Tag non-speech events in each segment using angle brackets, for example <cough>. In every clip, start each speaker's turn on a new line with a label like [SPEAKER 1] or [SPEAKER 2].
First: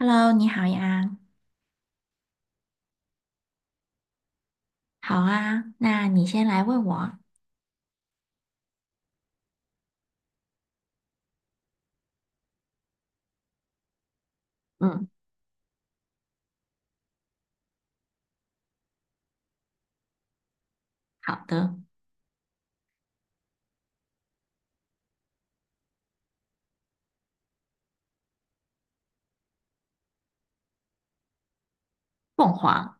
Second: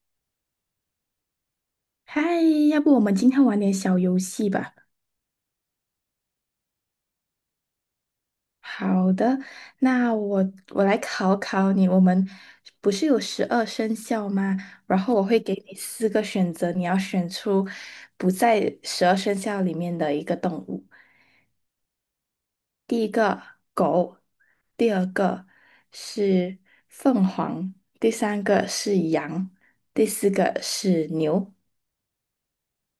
[SPEAKER 1] Hello，你好呀。
[SPEAKER 2] 嗨，要不我们今天玩点小游戏吧？
[SPEAKER 1] 好啊，那你先来问我。
[SPEAKER 2] 好的，那我来考考你，我们不是有十二生肖吗？然
[SPEAKER 1] 嗯，
[SPEAKER 2] 后我会给你四个选择，你要选出不在十二生肖里面的一个动物。
[SPEAKER 1] 好的，
[SPEAKER 2] 第一个狗，第二个是凤凰，第三个是羊，第四个是牛。
[SPEAKER 1] 凤凰。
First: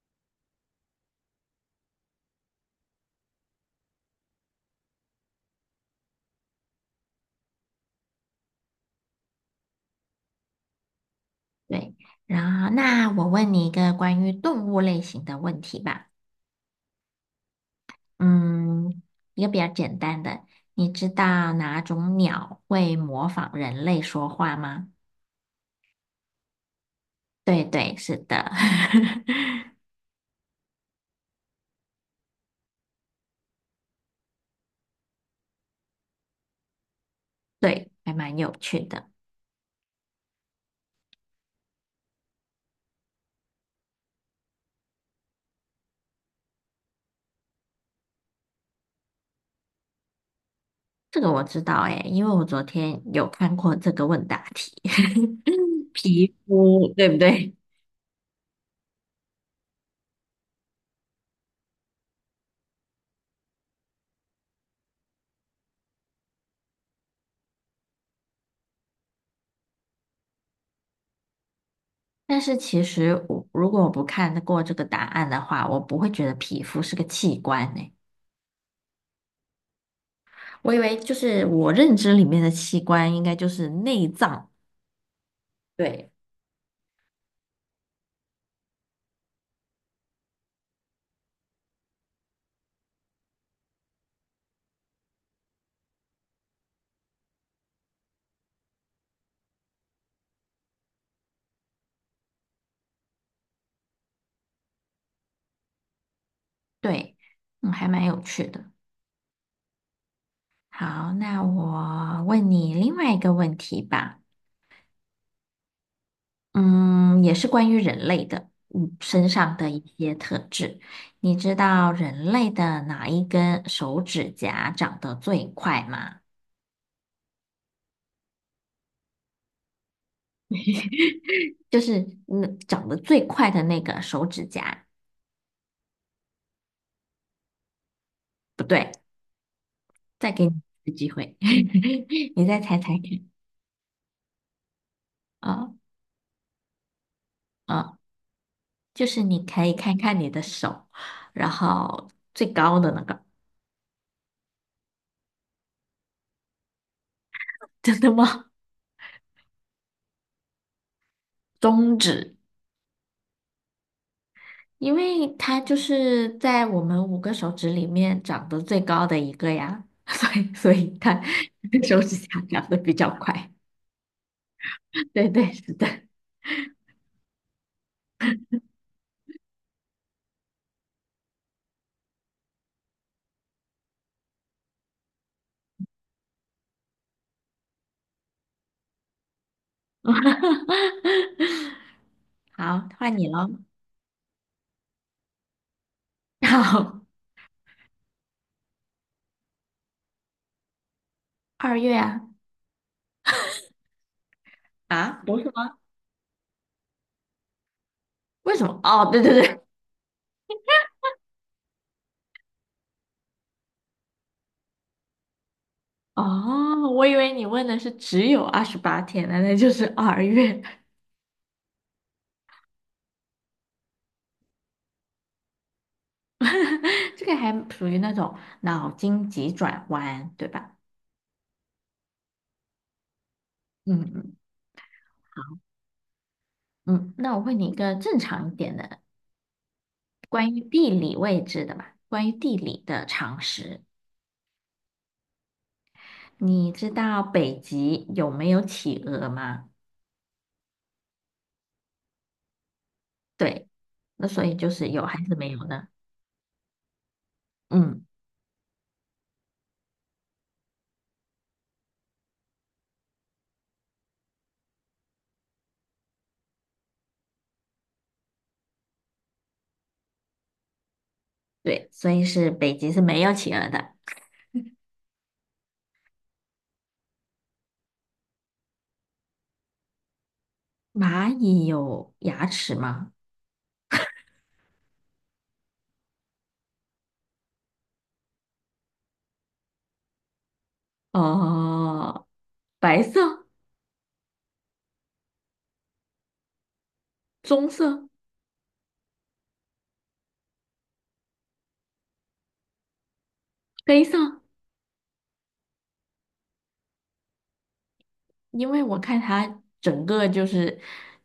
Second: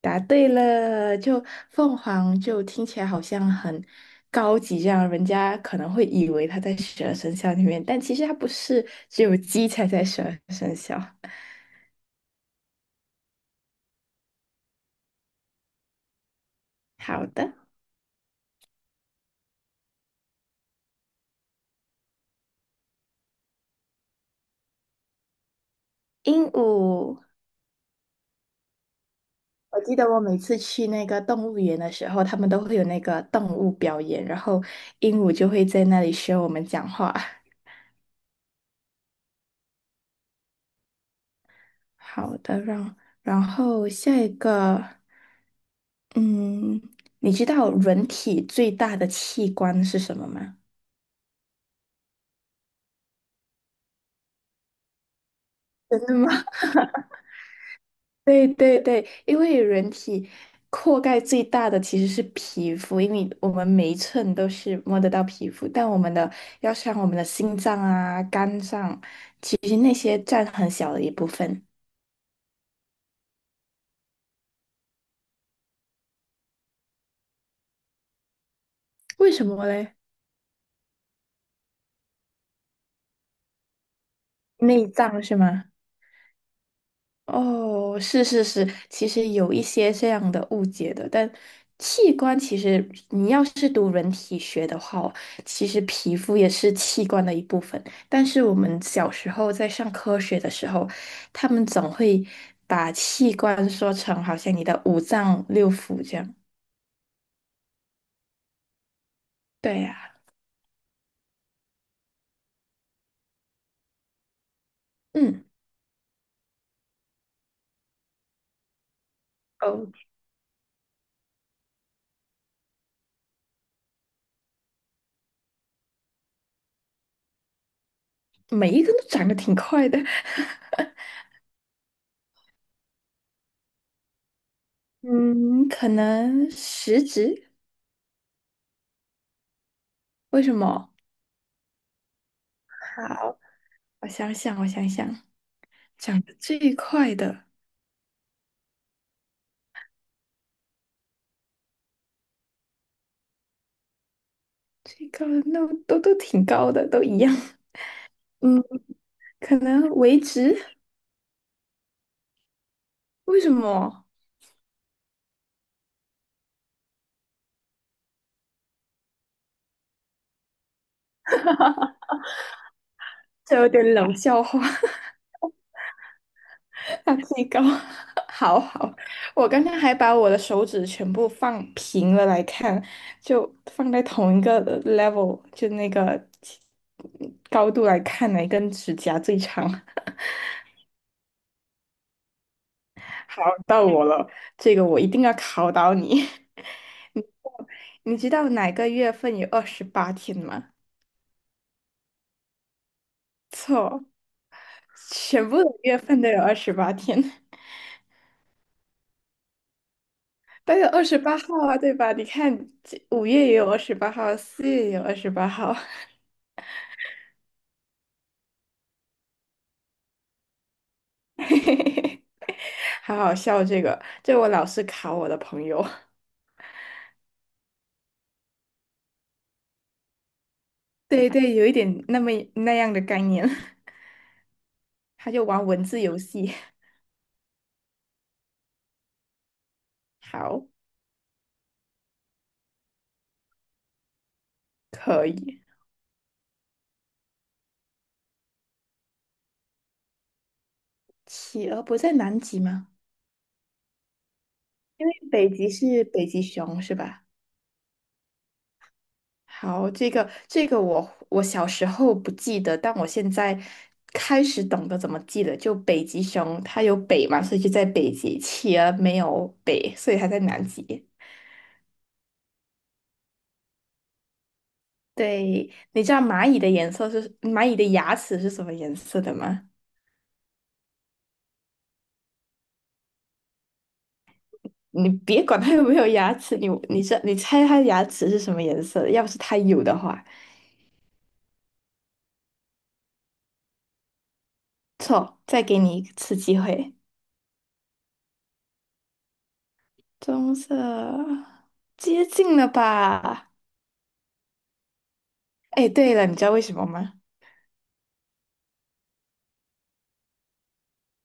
[SPEAKER 2] 答对了，就凤凰就听起来好像很高级，这样人家可能会以为它在十二生肖里面，但其实它不是，只有鸡才在十二生肖。
[SPEAKER 1] 对，然后那我问你一个关于动物类型的问题吧。
[SPEAKER 2] 好的，
[SPEAKER 1] 嗯，一个比较简单的，你知道哪种鸟会模仿人类说话吗？
[SPEAKER 2] 鹦鹉。
[SPEAKER 1] 对对，是的，
[SPEAKER 2] 我
[SPEAKER 1] <laughs>
[SPEAKER 2] 记得我每次去那个动物园的时候，他们都会有那个动物表演，然后鹦鹉就会在那里学我们讲话。
[SPEAKER 1] 对，还蛮有趣的。
[SPEAKER 2] 好的，然后下一个，嗯，你知道人体最大的器官是什么吗？
[SPEAKER 1] 这个我知道诶，因为我昨天有看过这个问答题。<laughs>
[SPEAKER 2] 真的
[SPEAKER 1] 皮
[SPEAKER 2] 吗？
[SPEAKER 1] 肤，对不对？
[SPEAKER 2] 对对对，因为人体覆盖最大的其实是皮肤，因为我们每一寸都是摸得到皮肤，但我们的要像我们的心脏啊、肝脏，其实那些占很小的一部分。
[SPEAKER 1] 但是其实如果我不看过这个答案的话，我不会觉得皮肤是个器官呢。
[SPEAKER 2] 为什么嘞？
[SPEAKER 1] 我以为就是我认知里面的器官应该就是内脏。
[SPEAKER 2] 内脏是吗？
[SPEAKER 1] 对，
[SPEAKER 2] 哦，是是是，其实有一些这样的误解的，但器官其实你要是读人体学的话哦，其实皮肤也是器官的一部分。但是我们小时候在上科学的时候，他们总会把器官说成好像你的五脏六腑这样。
[SPEAKER 1] 对，嗯，还蛮有趣的。
[SPEAKER 2] 对呀，
[SPEAKER 1] 好，那我问你另外一个问题吧，
[SPEAKER 2] 嗯，
[SPEAKER 1] 嗯，也是关于人类的，身上的一
[SPEAKER 2] 哦，
[SPEAKER 1] 些特质。你知道人类的哪一根手指甲长得最快吗？
[SPEAKER 2] 每一个都长得挺快的，
[SPEAKER 1] 就是长得最快的那个手指甲。
[SPEAKER 2] <laughs> 嗯，可能食指，
[SPEAKER 1] 不对，再
[SPEAKER 2] 为
[SPEAKER 1] 给你
[SPEAKER 2] 什
[SPEAKER 1] 一
[SPEAKER 2] 么？
[SPEAKER 1] 次机会，<laughs> 你再猜猜看。
[SPEAKER 2] 好，我想想，我想想。
[SPEAKER 1] 啊、
[SPEAKER 2] 长得最快的，
[SPEAKER 1] 啊、就是你可以看看你的手，然后最高的那个，
[SPEAKER 2] 最高的那都挺高的，都一样
[SPEAKER 1] 真的
[SPEAKER 2] <laughs>。
[SPEAKER 1] 吗？
[SPEAKER 2] 嗯，可能维持，
[SPEAKER 1] 中指，
[SPEAKER 2] 为什么？
[SPEAKER 1] 因为它就是在我们五个手指里面长得最高的一个呀，<laughs> 所以它 <laughs> 手指甲长得比较快。
[SPEAKER 2] 这有点冷笑话，
[SPEAKER 1] <laughs> 对对，是的。
[SPEAKER 2] <laughs> 它最高。<laughs> 好好，我刚刚还把我的手指全部放平了来看，就放在同一个level，就那个高度来看，哪根指甲最长？
[SPEAKER 1] <laughs> 好，
[SPEAKER 2] <laughs>
[SPEAKER 1] 换你
[SPEAKER 2] 好，
[SPEAKER 1] 喽。
[SPEAKER 2] 到我了，这个我一定要考倒你。
[SPEAKER 1] <laughs> 好，
[SPEAKER 2] <laughs> 你知道哪个月份有二十八天吗？
[SPEAKER 1] 二月啊。
[SPEAKER 2] 错。
[SPEAKER 1] 啊，不是
[SPEAKER 2] 全部的
[SPEAKER 1] 吗？
[SPEAKER 2] 月份都有二十八天，
[SPEAKER 1] 为什么？哦，对对对。
[SPEAKER 2] <laughs> 都有二十八号啊，对吧？你看，这5月也有二十八号，4月也有二十八号，
[SPEAKER 1] 哦，我以为你问的是只有28天呢，那就是二月，
[SPEAKER 2] <laughs> 好好笑这个，这我老是考我的朋友。<laughs>
[SPEAKER 1] <laughs> 这个还属于那种脑筋急转弯，对吧？
[SPEAKER 2] 对对，有一点那么那样的概念，
[SPEAKER 1] 嗯嗯
[SPEAKER 2] <laughs> 他就玩文字游戏。
[SPEAKER 1] 嗯，那我问你一个正常一点的，关于
[SPEAKER 2] 好，
[SPEAKER 1] 地理位置的吧，关于地理的常识，
[SPEAKER 2] 可以。
[SPEAKER 1] 你知道北极有没有企鹅吗？
[SPEAKER 2] 企鹅不在南极吗？
[SPEAKER 1] 对，那所以就是有
[SPEAKER 2] 因为
[SPEAKER 1] 还是没
[SPEAKER 2] 北
[SPEAKER 1] 有
[SPEAKER 2] 极
[SPEAKER 1] 呢？
[SPEAKER 2] 是北极熊，是吧？
[SPEAKER 1] 嗯，
[SPEAKER 2] 好，这个我小时候不记得，但我现在开始懂得怎么记了。就北极熊，它有北嘛，所以就在北极；企鹅没有北，所以它在南极。
[SPEAKER 1] 对，所以是北极是没有企鹅的。
[SPEAKER 2] 对，你知道蚂蚁的颜色是蚂蚁的牙齿是什么颜色的吗？
[SPEAKER 1] 蚂蚁有牙齿吗？
[SPEAKER 2] 你别管它有没有牙齿，你猜它牙齿是什么颜色的？要不是它有的话，
[SPEAKER 1] 哦。白色、
[SPEAKER 2] 错，再给你一次机会，
[SPEAKER 1] 棕色、
[SPEAKER 2] 棕色，接近了吧？
[SPEAKER 1] 黑色，
[SPEAKER 2] 哎，对了，你知道为什么吗？
[SPEAKER 1] 因为我看它整个就是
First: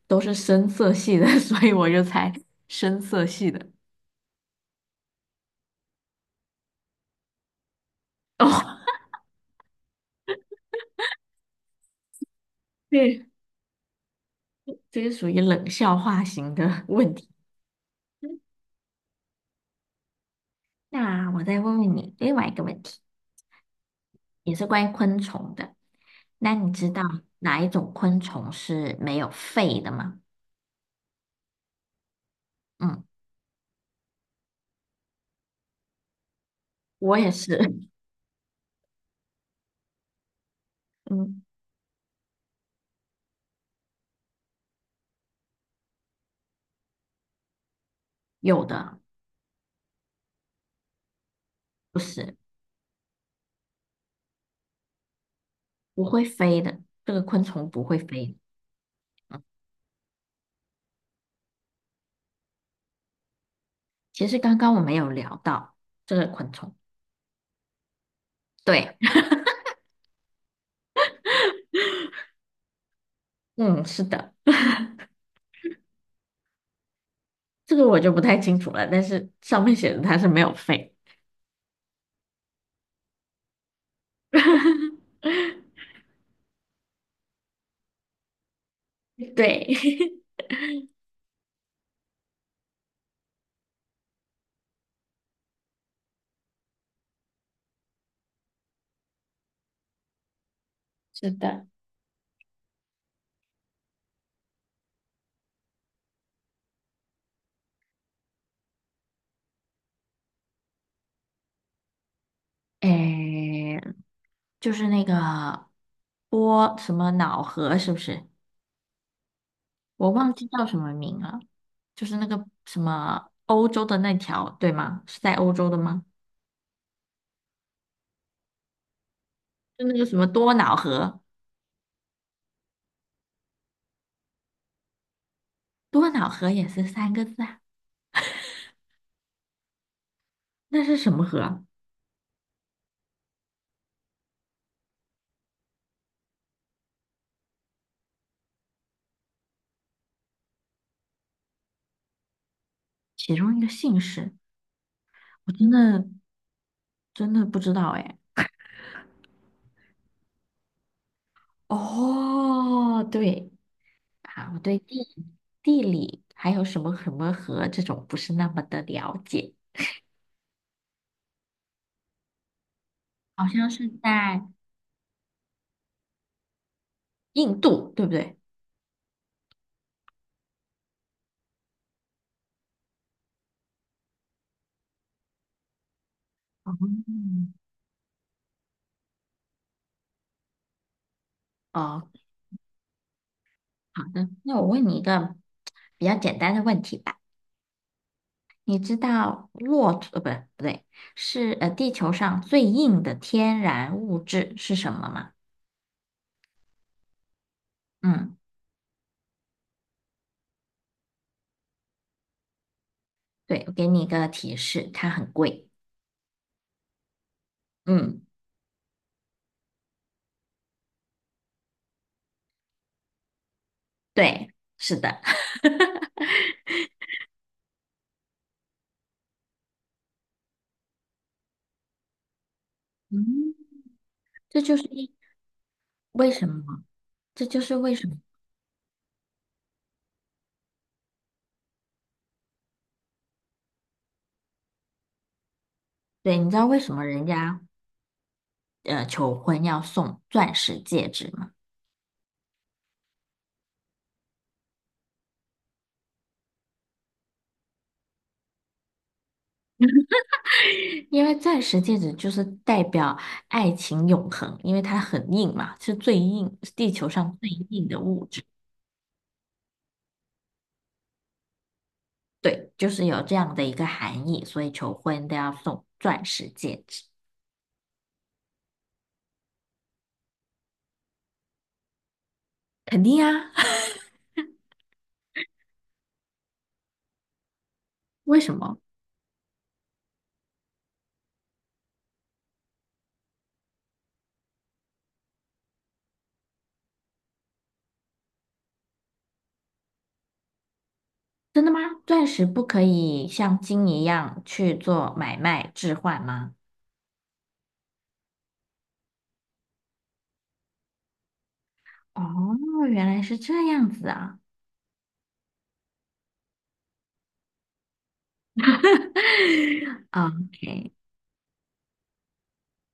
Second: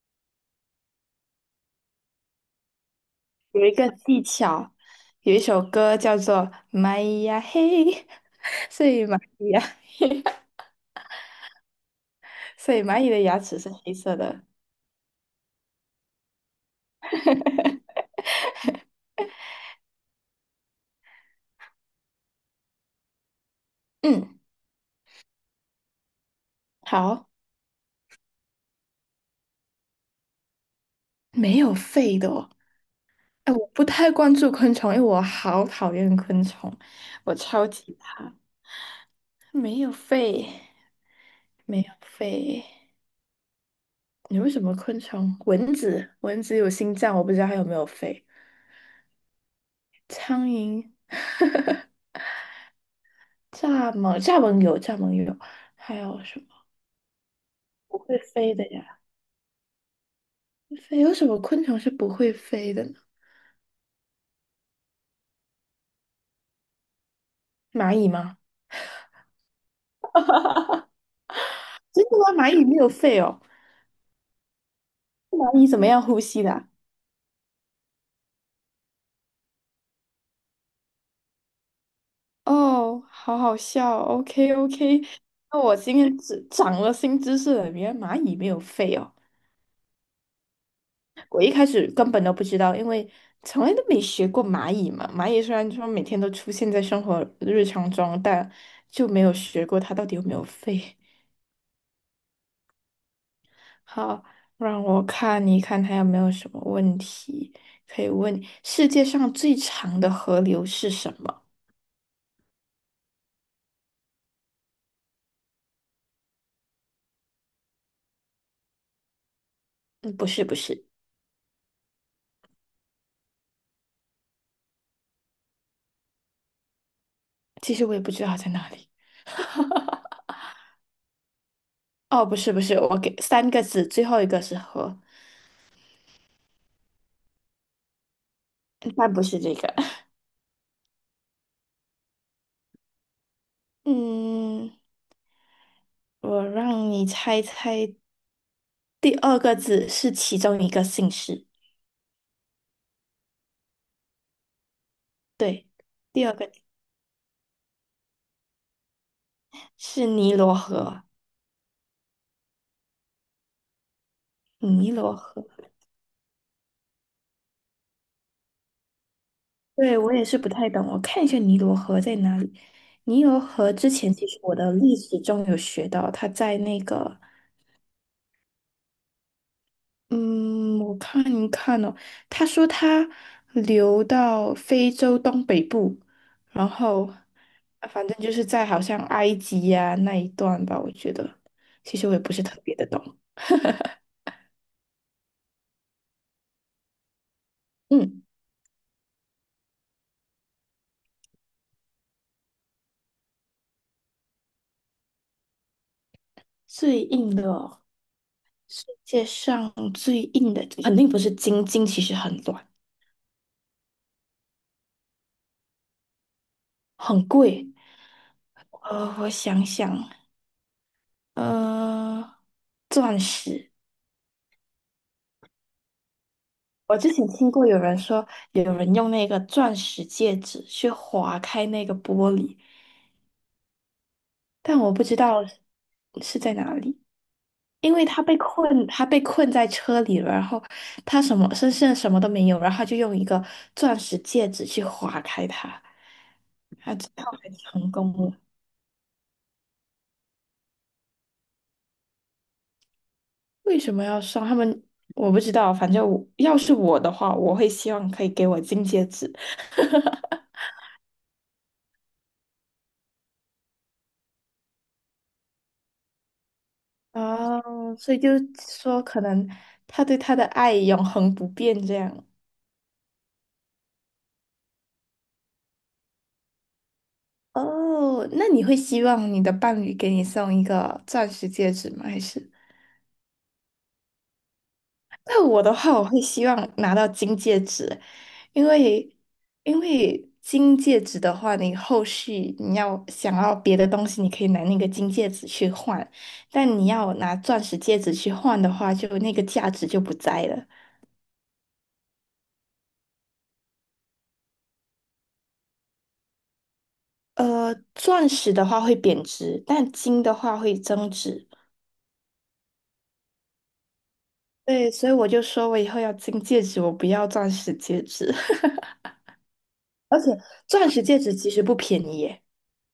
[SPEAKER 1] 都是深色系的，<laughs> 所以我就猜深色系
[SPEAKER 2] 有
[SPEAKER 1] 的。
[SPEAKER 2] 一个技巧，有一首歌叫做《蚂蚁呀嘿》，<laughs> 所
[SPEAKER 1] 哦，
[SPEAKER 2] 以蚂蚁呀嘿，<laughs> 所以蚂蚁的
[SPEAKER 1] 对，
[SPEAKER 2] 牙齿是黑色的。
[SPEAKER 1] 这是属于冷笑话型的 <laughs> 问题。那我再问问你另外一个问题，
[SPEAKER 2] 嗯，
[SPEAKER 1] 也是关于昆虫的。那你知道
[SPEAKER 2] 好，
[SPEAKER 1] 哪一种昆虫是没有肺的吗？
[SPEAKER 2] 没有肺的哦。
[SPEAKER 1] 嗯，
[SPEAKER 2] 哎，我不太关注昆虫，因为我好讨厌昆虫，
[SPEAKER 1] 我也
[SPEAKER 2] 我
[SPEAKER 1] 是。
[SPEAKER 2] 超
[SPEAKER 1] <laughs>
[SPEAKER 2] 级怕。没有肺，
[SPEAKER 1] 嗯，
[SPEAKER 2] 没有肺，你为什么昆虫？蚊子，蚊子有心脏，我不知道它有没有肺。
[SPEAKER 1] 有的，
[SPEAKER 2] 苍蝇，<laughs>
[SPEAKER 1] 不是，
[SPEAKER 2] 蚱蜢有，还
[SPEAKER 1] 不
[SPEAKER 2] 有
[SPEAKER 1] 会
[SPEAKER 2] 什么？
[SPEAKER 1] 飞的，这个昆虫不会
[SPEAKER 2] 不会
[SPEAKER 1] 飞。
[SPEAKER 2] 飞的呀，飞有什么昆虫是不会飞的呢？
[SPEAKER 1] 其实刚刚我们有聊到这个昆虫。
[SPEAKER 2] 蚂蚁吗？
[SPEAKER 1] 对，<laughs>
[SPEAKER 2] 真的吗？蚂蚁没有肺哦，
[SPEAKER 1] 嗯，是的，
[SPEAKER 2] 蚂蚁怎么样呼吸的啊
[SPEAKER 1] 这个我就不太清楚了，但是上面写的它是没有肺
[SPEAKER 2] 哦，好好笑 OK OK，那我今天只长了新知识了，原来蚂蚁没有肺哦，
[SPEAKER 1] <laughs>。对，
[SPEAKER 2] 我一开始根本都不知道，因为从来都没学过蚂蚁嘛。蚂蚁虽然说每天都出现在生活日常中，但就没有学过它到底有没有肺。
[SPEAKER 1] <laughs> 是的，
[SPEAKER 2] 好，让我看一看还有没有什么问题可以问你世界上最长的河流是什么？
[SPEAKER 1] 诶，就是那个波什么脑河，是不是？我
[SPEAKER 2] 嗯，不
[SPEAKER 1] 忘
[SPEAKER 2] 是，
[SPEAKER 1] 记
[SPEAKER 2] 不
[SPEAKER 1] 叫什
[SPEAKER 2] 是，
[SPEAKER 1] 么名了，就是那个什么欧洲的那条，对吗？是在欧洲的吗？
[SPEAKER 2] 其实我也不知道在哪里。
[SPEAKER 1] 就那个什么多瑙河，
[SPEAKER 2] 哦，不是，不是，我给3个字，最后一个是河，
[SPEAKER 1] 多瑙河也是三个字啊，
[SPEAKER 2] 但不是这个。<laughs>
[SPEAKER 1] 那是什么河啊。
[SPEAKER 2] 嗯，我让你猜猜，第二个字是其中一个姓氏。
[SPEAKER 1] 其中一个姓氏，我
[SPEAKER 2] 对，
[SPEAKER 1] 真的
[SPEAKER 2] 第二个
[SPEAKER 1] 真的不知道哎。
[SPEAKER 2] 是尼罗河，
[SPEAKER 1] 哦，对，啊，我对
[SPEAKER 2] 尼罗
[SPEAKER 1] 地
[SPEAKER 2] 河。
[SPEAKER 1] 地理还有什么什么河这种不是那么的了解，
[SPEAKER 2] 对，我也是不太懂，我看一下尼罗河在哪里。尼罗
[SPEAKER 1] 好像
[SPEAKER 2] 河
[SPEAKER 1] 是
[SPEAKER 2] 之前其实
[SPEAKER 1] 在
[SPEAKER 2] 我的历史中有学到，它在那个，
[SPEAKER 1] 印度，对不对？
[SPEAKER 2] 嗯，我看一看哦，他说它流到非洲东北部，然后
[SPEAKER 1] 嗯，
[SPEAKER 2] 啊反正就是在好像埃及呀、那一段吧，我觉得其实
[SPEAKER 1] 哦，
[SPEAKER 2] 我也不是特别的懂。
[SPEAKER 1] 好的，那我问你一个比较简单的问题吧。
[SPEAKER 2] 嗯，
[SPEAKER 1] 你知道骆驼，不对，不对，是地球上最硬的天然物质是什么吗？
[SPEAKER 2] 最硬的哦，
[SPEAKER 1] 嗯，
[SPEAKER 2] 世界上最硬的肯定不是金，金其实很软，
[SPEAKER 1] 对，我给你一个提示，它很贵。
[SPEAKER 2] 很贵。
[SPEAKER 1] 嗯，
[SPEAKER 2] 我想想。呃，钻石。
[SPEAKER 1] 对，是的，
[SPEAKER 2] 我之前听过有人说，有人用那个钻石戒指去划开那个玻璃，
[SPEAKER 1] <laughs> 嗯这就
[SPEAKER 2] 但
[SPEAKER 1] 是
[SPEAKER 2] 我不
[SPEAKER 1] 一
[SPEAKER 2] 知道
[SPEAKER 1] 为
[SPEAKER 2] 是
[SPEAKER 1] 什
[SPEAKER 2] 在哪
[SPEAKER 1] 么，
[SPEAKER 2] 里，
[SPEAKER 1] 这就是
[SPEAKER 2] 因
[SPEAKER 1] 为
[SPEAKER 2] 为
[SPEAKER 1] 什么。
[SPEAKER 2] 他被困在车里了，然后他身上什么都没有，然后他就用一个钻石戒指去划开它，
[SPEAKER 1] 对，你知道为什么人
[SPEAKER 2] 然后还
[SPEAKER 1] 家
[SPEAKER 2] 成功了。
[SPEAKER 1] 求婚要送钻石戒指吗？
[SPEAKER 2] 为什么要送他们？我不知道，反正我要是我的话，我会希望可以给我金戒指。
[SPEAKER 1] 因为钻石戒指就是代表爱情永恒，因为它很硬嘛，是最硬，是地球上最硬
[SPEAKER 2] 哦，
[SPEAKER 1] 的
[SPEAKER 2] 所以
[SPEAKER 1] 物
[SPEAKER 2] 就
[SPEAKER 1] 质。
[SPEAKER 2] 是说，可能他对他的爱永恒不变这样。
[SPEAKER 1] 对，就是有这样的一个含义，所以求婚都要送钻石戒指。
[SPEAKER 2] 哦，那你会希望你的伴侣给你送一个钻石戒指吗？还是？
[SPEAKER 1] 肯定啊，
[SPEAKER 2] 那我的话，我会希望拿到金戒指，
[SPEAKER 1] <laughs> 为什
[SPEAKER 2] 因
[SPEAKER 1] 么？
[SPEAKER 2] 为因为金戒指的话，你后续你要想要别的东西，你可以拿那个金戒指去换，但你要拿钻石戒指去换的话，就那个价值就不在了。
[SPEAKER 1] 真的吗？钻石不可以像金一样去做买卖置换吗？
[SPEAKER 2] 钻石的话会贬值，但金的话会增值。
[SPEAKER 1] 哦，原来是这样子啊。
[SPEAKER 2] 对，所以我就说我以后要金戒指，我不要钻石戒指。<laughs>
[SPEAKER 1] <laughs>
[SPEAKER 2] 而且钻
[SPEAKER 1] OK。
[SPEAKER 2] 石戒指其实不便宜耶，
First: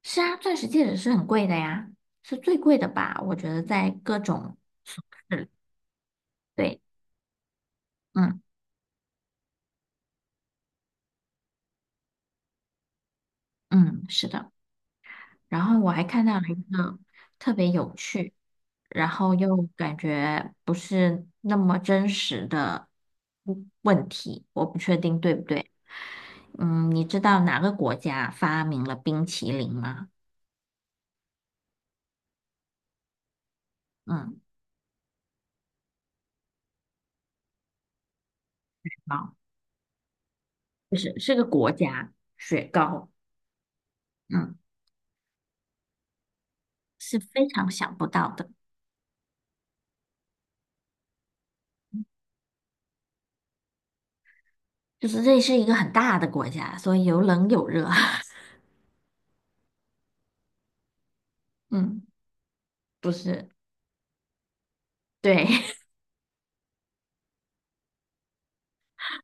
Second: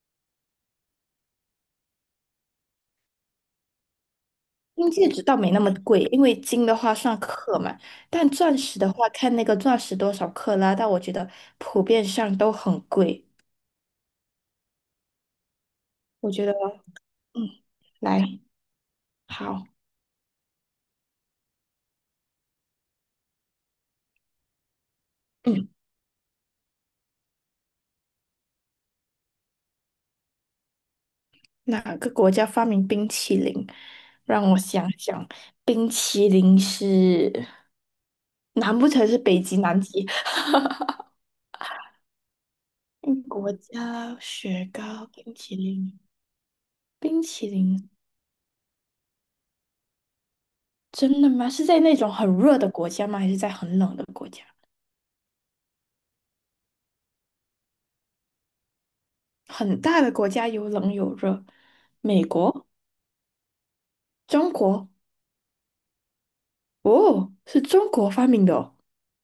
[SPEAKER 1] 是啊，钻石戒指是很贵的呀，是最贵的吧？我觉得在各种
[SPEAKER 2] 金
[SPEAKER 1] 首
[SPEAKER 2] 戒指倒
[SPEAKER 1] 饰里，
[SPEAKER 2] 没那么贵，因为金的
[SPEAKER 1] 对，
[SPEAKER 2] 话算克嘛，但
[SPEAKER 1] 嗯
[SPEAKER 2] 钻石的话看那个钻石多少克拉，但我觉得普遍上都很贵。
[SPEAKER 1] 嗯，是的。然后我还看
[SPEAKER 2] 我
[SPEAKER 1] 到了
[SPEAKER 2] 觉得，
[SPEAKER 1] 一个
[SPEAKER 2] 嗯，
[SPEAKER 1] 特别有
[SPEAKER 2] 来，
[SPEAKER 1] 趣，然后
[SPEAKER 2] 好，
[SPEAKER 1] 又感觉不是那么真实的问题，我不确定对不
[SPEAKER 2] 嗯。
[SPEAKER 1] 对。嗯，你知道哪个国家发明了冰淇淋吗？
[SPEAKER 2] 哪个国家发明冰淇淋？
[SPEAKER 1] 嗯，
[SPEAKER 2] 让我想想，冰淇淋是，难不成是
[SPEAKER 1] 好，
[SPEAKER 2] 北极、南极？
[SPEAKER 1] 就是是个国家，雪糕，
[SPEAKER 2] 嗯，国家
[SPEAKER 1] 嗯，
[SPEAKER 2] 雪糕、冰淇淋、
[SPEAKER 1] 是
[SPEAKER 2] 冰
[SPEAKER 1] 非
[SPEAKER 2] 淇
[SPEAKER 1] 常
[SPEAKER 2] 淋，
[SPEAKER 1] 想不到的。
[SPEAKER 2] 真的吗？是在那种很热的国家吗？还是在很冷的国家？
[SPEAKER 1] 就是这是一个很大的国家，所以有冷有热。<laughs>
[SPEAKER 2] 很大的国家有冷有热，
[SPEAKER 1] 嗯，
[SPEAKER 2] 美国、
[SPEAKER 1] 不是，
[SPEAKER 2] 中国，
[SPEAKER 1] 对，<laughs>
[SPEAKER 2] 哦，是中国发明的哦。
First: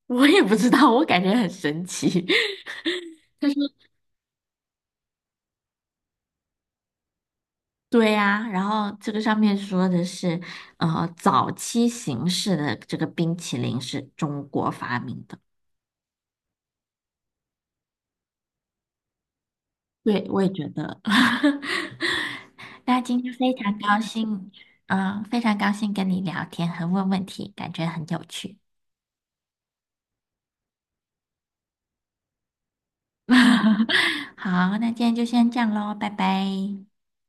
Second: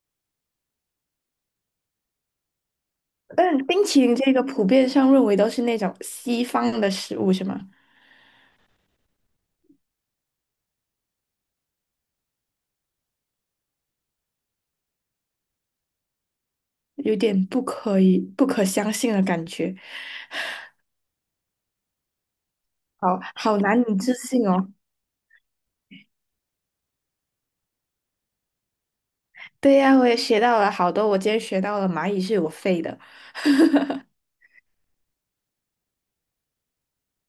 [SPEAKER 1] 我也不知道，我感觉很神奇。<laughs>
[SPEAKER 2] 但冰淇淋这个普遍上认为都是那种西方的食物，是吗？
[SPEAKER 1] 对呀，然后这个上面说的是，呃，早期形式的这个冰淇淋是中国发明的。
[SPEAKER 2] 有点不可相信的感觉，
[SPEAKER 1] 对，我也觉得。<laughs> 那
[SPEAKER 2] 好
[SPEAKER 1] 今天非
[SPEAKER 2] 好
[SPEAKER 1] 常
[SPEAKER 2] 难以
[SPEAKER 1] 高
[SPEAKER 2] 置信
[SPEAKER 1] 兴，
[SPEAKER 2] 哦。
[SPEAKER 1] 非常高兴跟你聊天和问问题，感觉很有趣。
[SPEAKER 2] 对呀，我也学到了好多，我今天学到了蚂蚁是有肺的。
[SPEAKER 1] <laughs> 好，那今天就先这样喽，拜拜，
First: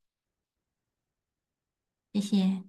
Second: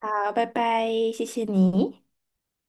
[SPEAKER 2] 好，拜拜，谢谢你。
[SPEAKER 1] 谢谢。